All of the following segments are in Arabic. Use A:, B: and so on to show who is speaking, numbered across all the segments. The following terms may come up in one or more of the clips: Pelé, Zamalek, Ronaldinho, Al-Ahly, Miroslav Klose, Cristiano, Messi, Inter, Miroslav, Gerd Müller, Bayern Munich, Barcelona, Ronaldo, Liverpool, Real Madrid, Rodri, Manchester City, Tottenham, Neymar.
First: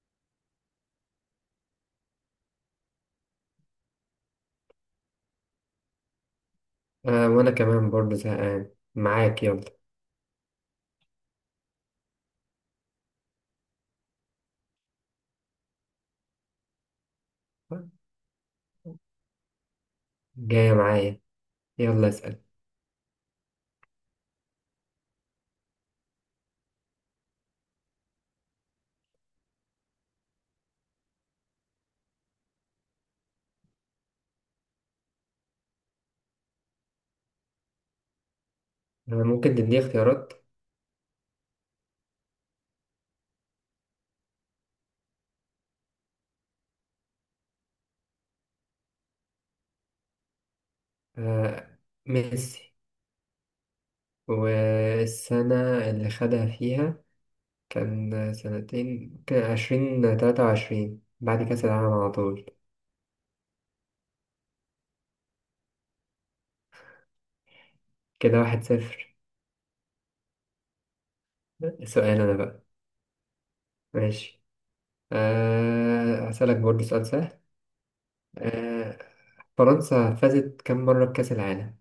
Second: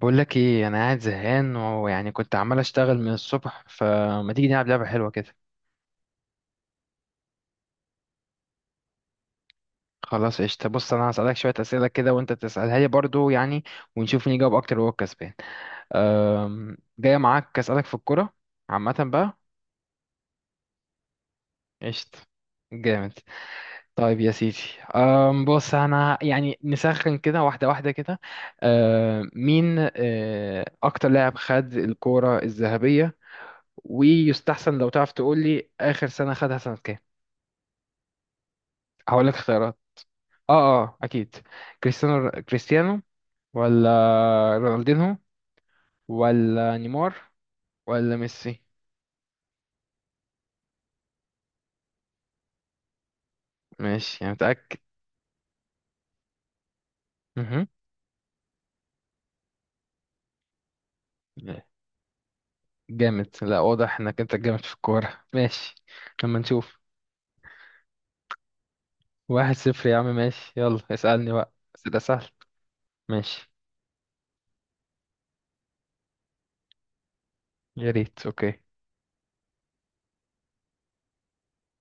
A: بقول لك ايه، انا قاعد زهقان ويعني كنت عمال اشتغل من الصبح، فما تيجي نلعب لعبه حلوه كده؟
B: وأنا كمان برضه زهقان معاك، يلا.
A: خلاص قشطه. بص، انا هسالك شويه اسئله كده وانت تسالها لي برضو يعني، ونشوف مين يجاوب اكتر وهو الكسبان. جايه معاك اسالك في الكوره عامه بقى.
B: جاية معايا، يلا
A: قشطه.
B: اسأل.
A: جامد. طيب يا سيدي. بص، انا يعني نسخن كده واحده واحده كده. مين اكتر لاعب خد الكوره الذهبيه؟ ويستحسن لو تعرف تقول لي اخر سنه خدها سنه كام. هقول لك
B: ممكن
A: اختيارات.
B: تديني اختيارات.
A: اه، اه اكيد. كريستيانو، كريستيانو ولا رونالدينهو ولا نيمار ولا ميسي؟
B: آه ميسي.
A: ماشي يعني، متأكد؟
B: والسنة اللي خدها فيها
A: مهم.
B: كان سنتين، كان عشرين، تلاتة وعشرين، بعد
A: لا.
B: كأس العالم على طول.
A: جامد، لا واضح انك انت جامد في الكورة. ماشي، لما نشوف.
B: كده واحد صفر.
A: 1-0 يا عم، ماشي، يلا اسألني بقى بس ده
B: سؤال
A: سهل.
B: أنا بقى.
A: ماشي،
B: ماشي. آه هسألك برضه سؤال سهل.
A: يا ريت. اوكي.
B: آه فرنسا فازت كم مرة بكأس العالم؟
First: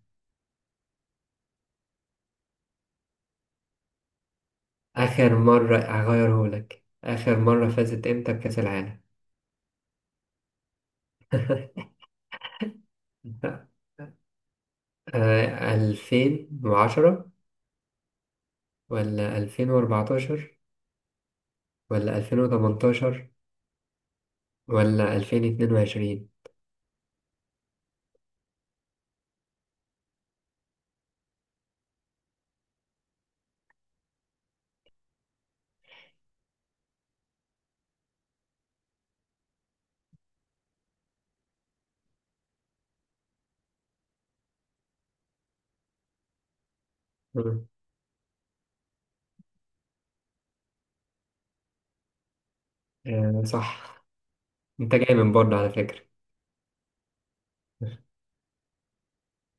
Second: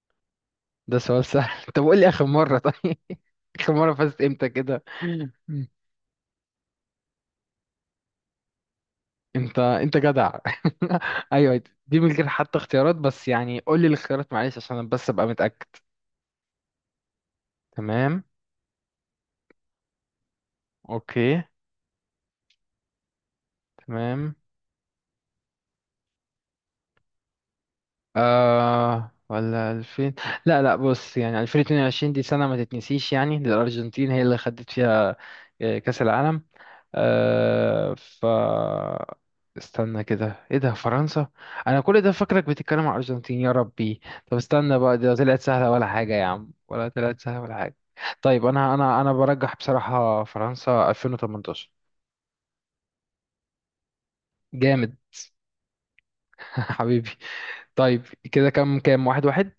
A: ده سؤال سهل. طب قول لي اخر مرة، طيب. اخر مرة فزت امتى كده؟
B: آخر مرة هغيرهولك، آخر مرة فازت إمتى بكأس العالم؟
A: انت جدع. ايوه دي من غير حتى اختيارات، بس يعني
B: لا.
A: قول لي الاختيارات معلش عشان انا بس ابقى متأكد.
B: ألفين وعشرة،
A: تمام.
B: ولا ألفين وأربعتاشر،
A: اوكي.
B: ولا ألفين وتمنتاشر،
A: تمام.
B: ولا ألفين اتنين وعشرين.
A: ولا 2000؟ لا لا، بص يعني 2022 دي سنة ما تتنسيش يعني للأرجنتين، هي اللي خدت فيها كأس العالم. آه ف استنى كده، ايه ده، فرنسا؟ انا كل ده فاكرك بتتكلم على الارجنتين، يا ربي. طب استنى بقى، ده طلعت سهله ولا حاجه يا عم، ولا طلعت سهله ولا
B: مم.
A: حاجه؟ طيب، انا برجح بصراحه فرنسا 2018.
B: آه، صح. أنت
A: جامد.
B: جاي من برضه على فكرة.
A: حبيبي. طيب، كده كام كام، واحد واحد.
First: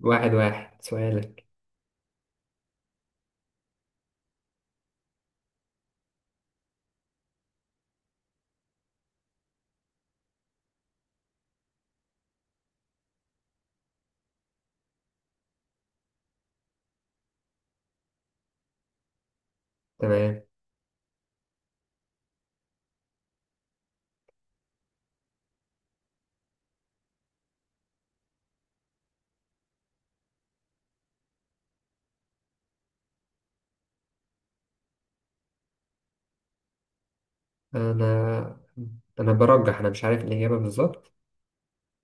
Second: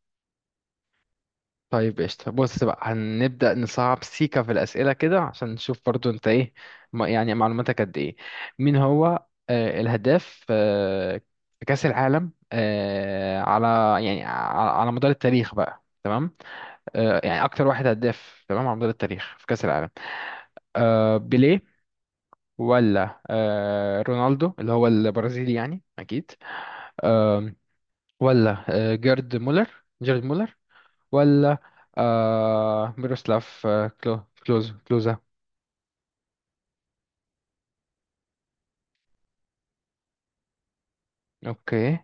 B: واحد واحد سؤالك.
A: طيب قشطة، بص بقى هنبدأ نصعب سيكا في الأسئلة كده عشان نشوف برضو أنت إيه، يعني معلوماتك قد إيه. مين هو الهداف في كأس العالم على يعني على مدار التاريخ بقى، تمام؟ يعني أكتر واحد هداف، تمام، على مدار التاريخ في كأس العالم.
B: تمام.
A: بيليه، ولا رونالدو اللي هو البرازيلي يعني أكيد، ولا جيرد مولر، جيرد مولر، ولا ميروسلاف كلوزا؟
B: أنا أنا برجح، أنا مش عارف الإجابة بالظبط.
A: اوكي.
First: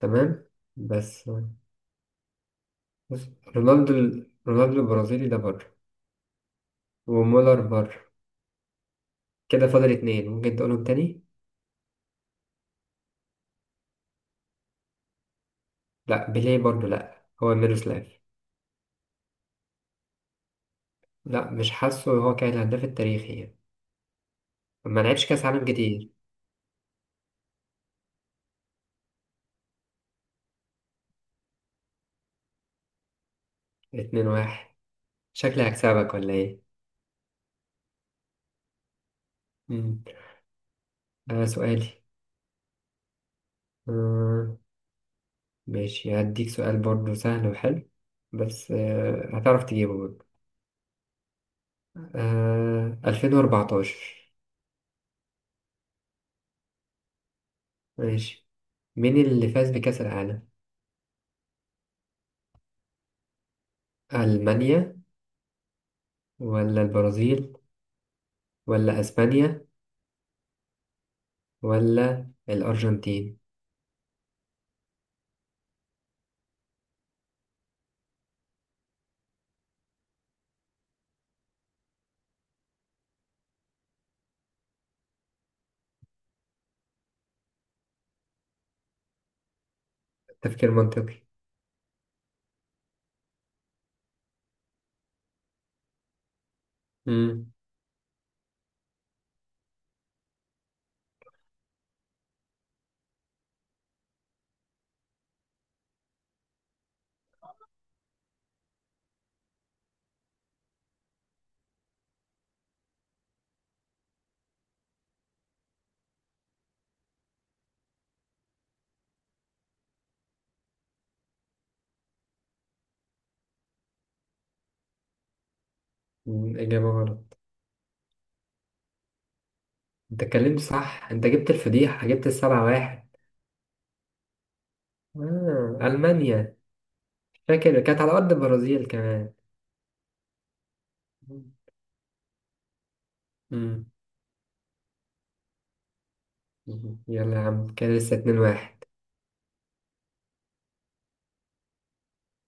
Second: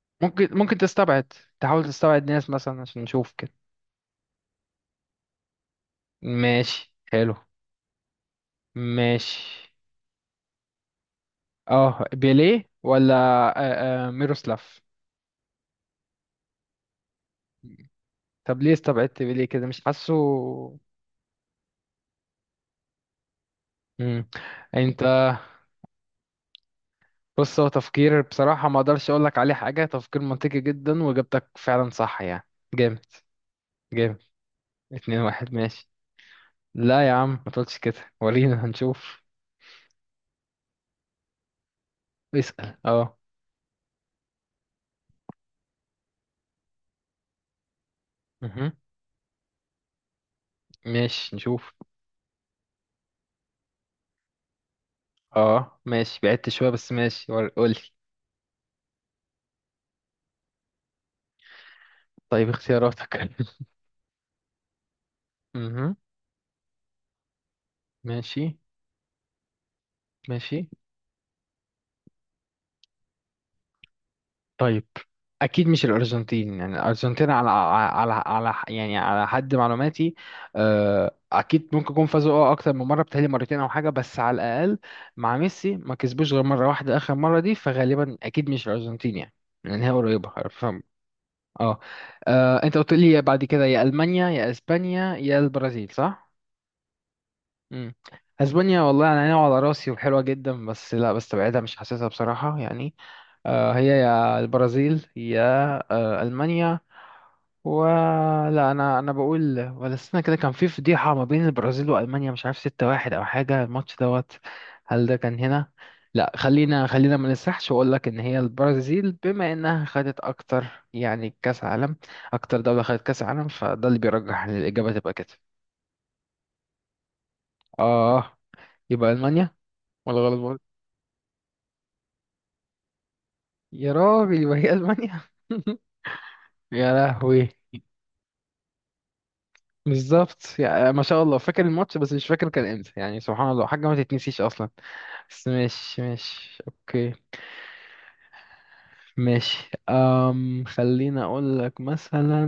B: تمام.
A: ممكن
B: بس
A: تستبعد، تحاول تستبعد ناس مثلا عشان
B: بص،
A: نشوف كده.
B: رونالدو، رونالدو البرازيلي ده بره،
A: ماشي، حلو.
B: ومولر بره.
A: ماشي.
B: كده فاضل اتنين، ممكن تقولهم تاني؟
A: اه، بيليه ولا ميروسلاف؟
B: لأ بيليه برضه، لأ هو ميروسلاف.
A: طب ليه استبعدت بيليه كده، مش حاسه؟
B: لا مش حاسه، هو كان الهداف التاريخي يعني،
A: مم.
B: ما
A: انت.
B: لعبش كاس عالم كتير.
A: بص، هو تفكير بصراحة ما اقدرش اقول لك عليه حاجة، تفكير منطقي جدا، واجابتك فعلا صح يعني. جامد، جامد.
B: اتنين واحد،
A: 2-1،
B: شكلي
A: ماشي.
B: هكسبك ولا ايه.
A: لا يا عم، ما تقولش كده، ورينا هنشوف.
B: مم. سؤالي.
A: اسأل، اه.
B: آه ماشي هديك سؤال برضه سهل وحلو، بس
A: مهم.
B: هتعرف تجيبه برضه.
A: ماشي، نشوف.
B: 2014.
A: اه ماشي، بعدت شوية بس ماشي. قولي.
B: ماشي. مين اللي فاز بكأس العالم؟
A: طيب، اختياراتك؟
B: ألمانيا،
A: مهم.
B: ولا البرازيل،
A: ماشي،
B: ولا أسبانيا،
A: ماشي.
B: ولا الأرجنتين.
A: طيب، أكيد مش الأرجنتين يعني. الأرجنتين على على يعني على حد معلوماتي. أكيد ممكن يكون فازوا أكتر من مرة، بتهيألي مرتين أو حاجة بس على الأقل مع ميسي ما كسبوش غير مرة واحدة آخر مرة دي، فغالبا أكيد مش الأرجنتين يعني، لأن هي قريبة.
B: تفكير منطقي.
A: اه. انت قلت لي بعد كده يا المانيا يا اسبانيا يا البرازيل، صح؟
B: مم.
A: امم اسبانيا والله انا ناوي على راسي وحلوه جدا، بس لا بستبعدها مش حاسسها بصراحه يعني. هي يا البرازيل يا المانيا. ولا، انا بقول ولا السنه كده كان في فضيحه ما بين البرازيل والمانيا، مش عارف 6-1 او حاجه، الماتش دوت. هل ده كان هنا؟ لا، خلينا ما نسرحش، واقول لك ان هي البرازيل بما انها خدت اكتر يعني كاس عالم، اكتر دوله خدت كاس عالم، فده اللي بيرجح ان الاجابه تبقى كده.
B: مم، إجابة غلط.
A: اه، يبقى المانيا. ولا
B: انت
A: غلط
B: اتكلمت
A: برضه؟
B: صح، انت جبت الفضيحة، جبت السبعة واحد.
A: يا راجل، يبقى هي المانيا.
B: آه. ألمانيا.
A: يا لهوي.
B: فاكر كانت على أرض البرازيل كمان.
A: بالظبط يعني، ما شاء الله، فاكر الماتش بس مش فاكر كان امتى يعني، سبحان الله، حاجه
B: مم.
A: ما تتنسيش اصلا. بس ماشي، ماشي،
B: مم،
A: اوكي.
B: يلا يا عم، كان لسه اتنين واحد.
A: ماشي، خليني اقول لك مثلا.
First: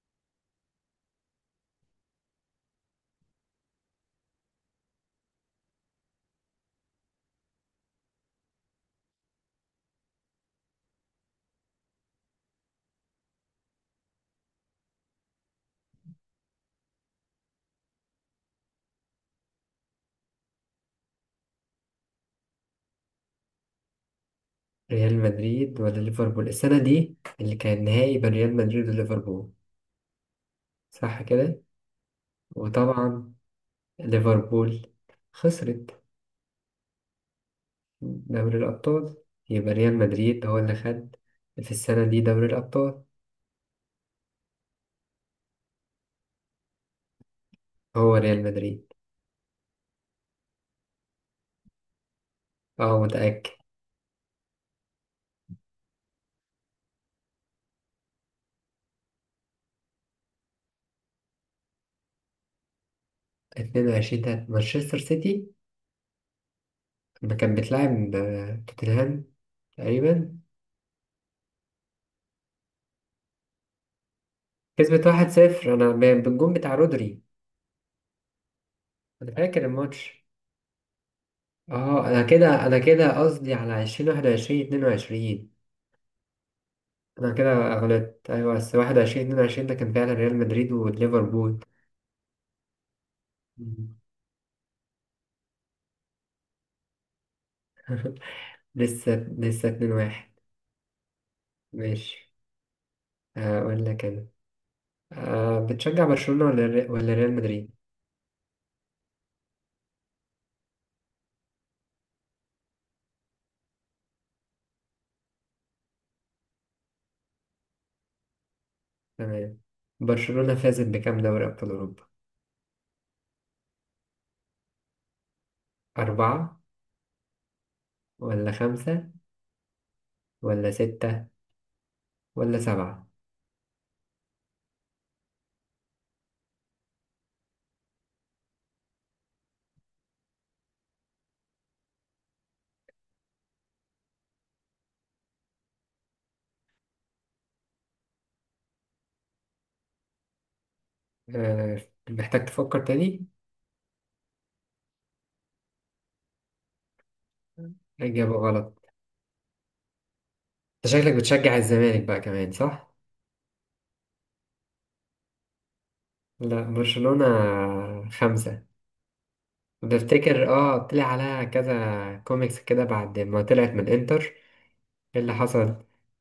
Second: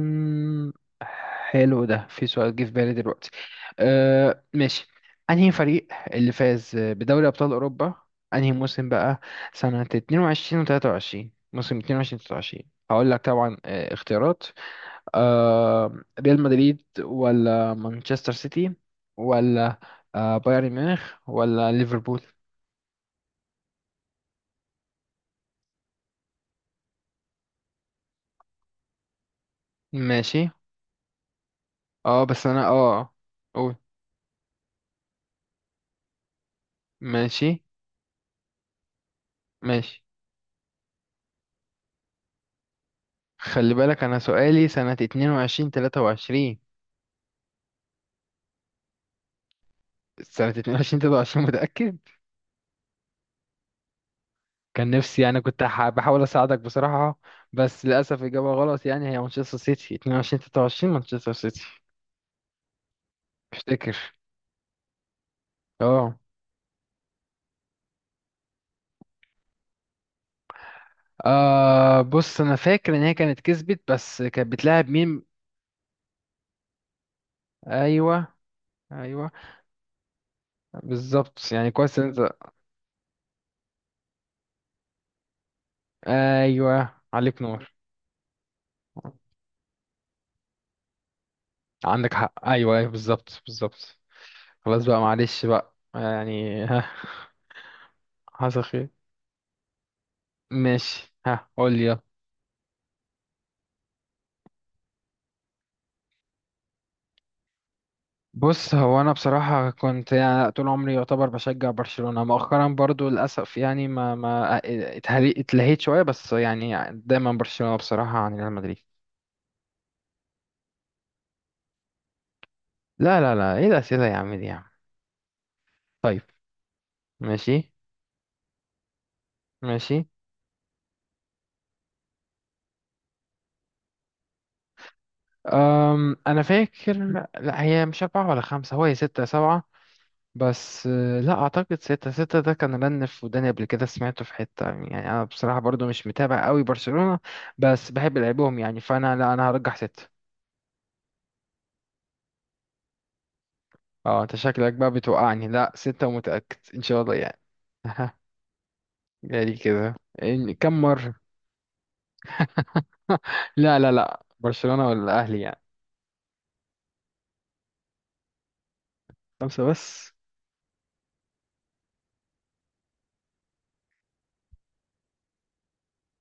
A: حلو، ده في سؤال جه في بالي دلوقتي. أه ماشي. انهي فريق اللي فاز بدوري ابطال اوروبا انهي موسم بقى؟ سنة 22 و23، موسم 22 23. هقول لك طبعا، اختيارات. أه، ريال مدريد ولا مانشستر سيتي، ولا بايرن ميونخ ولا ليفربول؟
B: ريال مدريد ولا ليفربول، السنة دي اللي كان نهائي بين ريال مدريد وليفربول
A: ماشي،
B: صح كده.
A: اه بس انا
B: وطبعا
A: قول.
B: ليفربول خسرت
A: ماشي.
B: دوري الأبطال، يبقى ريال
A: ماشي،
B: مدريد هو اللي خد في السنة دي دوري الأبطال.
A: خلي بالك انا سؤالي سنة اتنين وعشرين تلاتة وعشرين.
B: هو ريال مدريد.
A: سنة اتنين وعشرين تلاتة وعشرين، متأكد؟
B: اه متأكد.
A: كان نفسي يعني كنت بحاول اساعدك بصراحة، بس للأسف إجابة غلط. يعني هي مانشستر سيتي اتنين وعشرين تلاتة وعشرين، مانشستر سيتي
B: اتنين
A: افتكر.
B: وعشرين تلاتة مانشستر سيتي،
A: اه.
B: ما كانت بتلعب توتنهام تقريبا.
A: بص انا فاكر ان هي كانت كسبت، بس كانت بتلاعب
B: كسبت
A: مين؟
B: واحد صفر، أنا بالجون بتاع رودري.
A: ايوه،
B: أنا
A: ايوه،
B: فاكر الماتش.
A: بالظبط يعني، كويس إن
B: اه أنا
A: انت.
B: كده، أنا كده قصدي على عشرين واحد وعشرين، اتنين وعشرين.
A: ايوه،
B: أنا
A: عليك نور.
B: كده غلطت، أيوة، بس واحد وعشرين اتنين وعشرين ده كان فعلا ريال مدريد وليفربول.
A: عندك حق، ايوه، ايوه، بالظبط،
B: مم.
A: بالظبط. خلاص بقى، معلش بقى يعني. ها، حصل خير.
B: لسه اتنين واحد.
A: ماشي، ها قول لي يلا.
B: ماشي. أقول لك أنا. أه بتشجع برشلونة ولا ولا ريال مدريد.
A: بص، هو انا بصراحه كنت يعني طول عمري يعتبر بشجع برشلونه، مؤخرا برضو للاسف يعني ما اتلهيت شويه، بس يعني دايما برشلونه بصراحه عن ريال مدريد.
B: تمام. برشلونة فازت بكام دوري أبطال أوروبا؟
A: لا، لا، لا، ايه الاسئله يا عم دي يا عم؟ طيب.
B: أربعة،
A: ماشي.
B: ولا خمسة،
A: ماشي.
B: ولا ستة، ولا سبعة.
A: انا فاكر. لا، هي مش اربعه ولا خمسه، هو هي سته سبعه. بس لا اعتقد ستة. ستة ده كان رن في وداني قبل كده، سمعته في حتة يعني، انا بصراحة برضو مش متابع قوي برشلونة، بس بحب لعبهم يعني. فانا لا، انا هرجح ستة.
B: آه، محتاج تفكر تاني.
A: اه، انت شكلك بقى بتوقعني. لا ستة، ومتأكد ان شاء الله يعني.
B: إجابة غلط.
A: يعني كده. كم
B: أنت شكلك
A: مرة؟
B: بتشجع الزمالك بقى كمان صح؟
A: لا، لا، لا، برشلونة ولا الاهلي يعني.
B: لا برشلونة. خمسة.
A: خمسة بس؟
B: بفتكر اه طلع عليها كذا كوميكس كده بعد ما طلعت من انتر. ايه اللي حصل؟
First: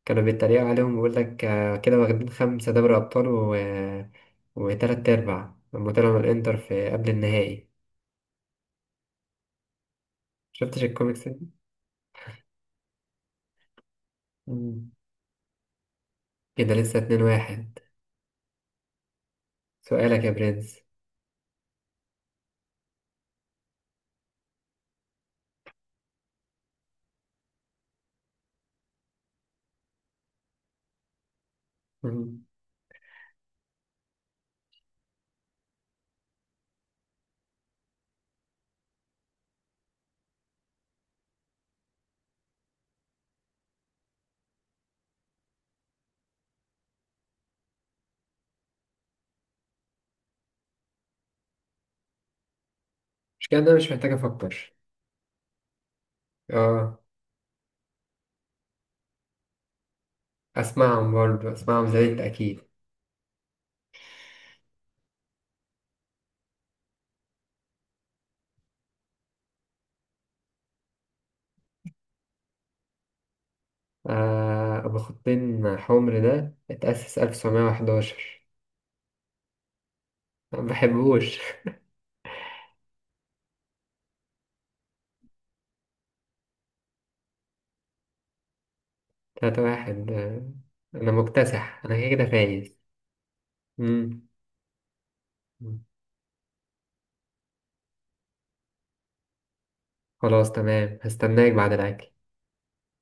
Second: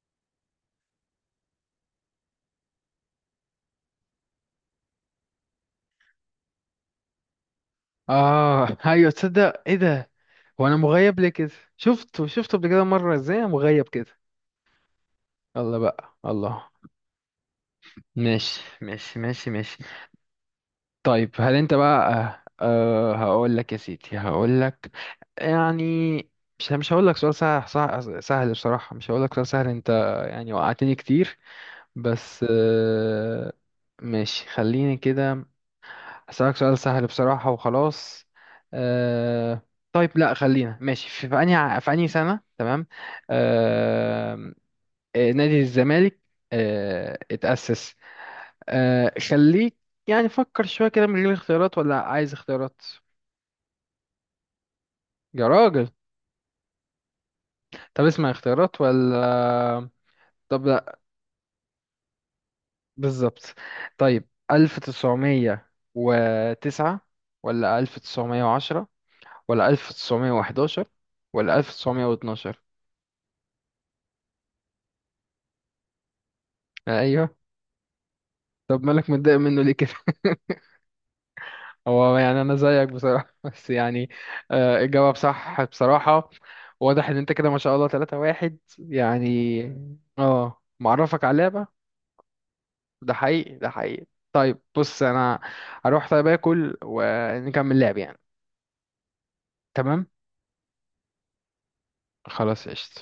B: كانوا بيتريقوا عليهم بيقول لك، كده واخدين خمسة دوري ابطال و... وتلات ارباع، لما طلعوا من الانتر في قبل النهائي.
A: اه. ايوه، تصدق ايه ده. هو انا
B: شفتش
A: مغيب
B: الكوميكس
A: ليه
B: دي؟
A: كده؟ شفته قبل كده مرة، ازاي أنا مغيب كده؟
B: مم.
A: يلا بقى، الله.
B: كده لسه اتنين واحد.
A: ماشي، ماشي، ماشي، ماشي.
B: سؤالك يا برنس.
A: طيب هل انت بقى أه آه، هقول لك يا سيدي، هقول لك يعني، مش هقول لك سؤال سهل، سهل سهل بصراحة. مش هقول لك سؤال سهل، انت يعني وقعتني كتير.
B: مم.
A: بس ماشي، خليني كده، هسألك سؤال سهل بصراحة وخلاص. أه. طيب لا خلينا ماشي، في انهي سنة، تمام؟ أه. نادي الزمالك اتأسس. خليك يعني، فكر شوية كده من غير اختيارات، ولا عايز اختيارات؟
B: مش كده، انا مش محتاج افكر.
A: يا راجل.
B: اه
A: طب اسمع اختيارات ولا؟ طب لا.
B: اسمعهم برضه، اسمعهم زي انت اكيد.
A: بالظبط. طيب، 1909، ولا 1910، ولا 1911، ولا 1912؟
B: آه، ابو خطين حمر ده اتأسس
A: أيوه.
B: 1911.
A: طب مالك متضايق منه ليه كده؟
B: ما بحبوش.
A: هو يعني انا زيك بصراحه، بس يعني الجواب صح بصراحه. واضح ان انت كده، ما شاء الله، 3 واحد يعني.
B: تلاتة واحد،
A: اه،
B: انا
A: معرفك على اللعبه.
B: مكتسح، انا كده كده فايز.
A: ده حقيقي، ده حقيقي.
B: مم.
A: طيب، بص انا هروح طيب اكل ونكمل لعب يعني. تمام،
B: خلاص تمام، هستناك بعد الاكل.
A: خلاص قشطة.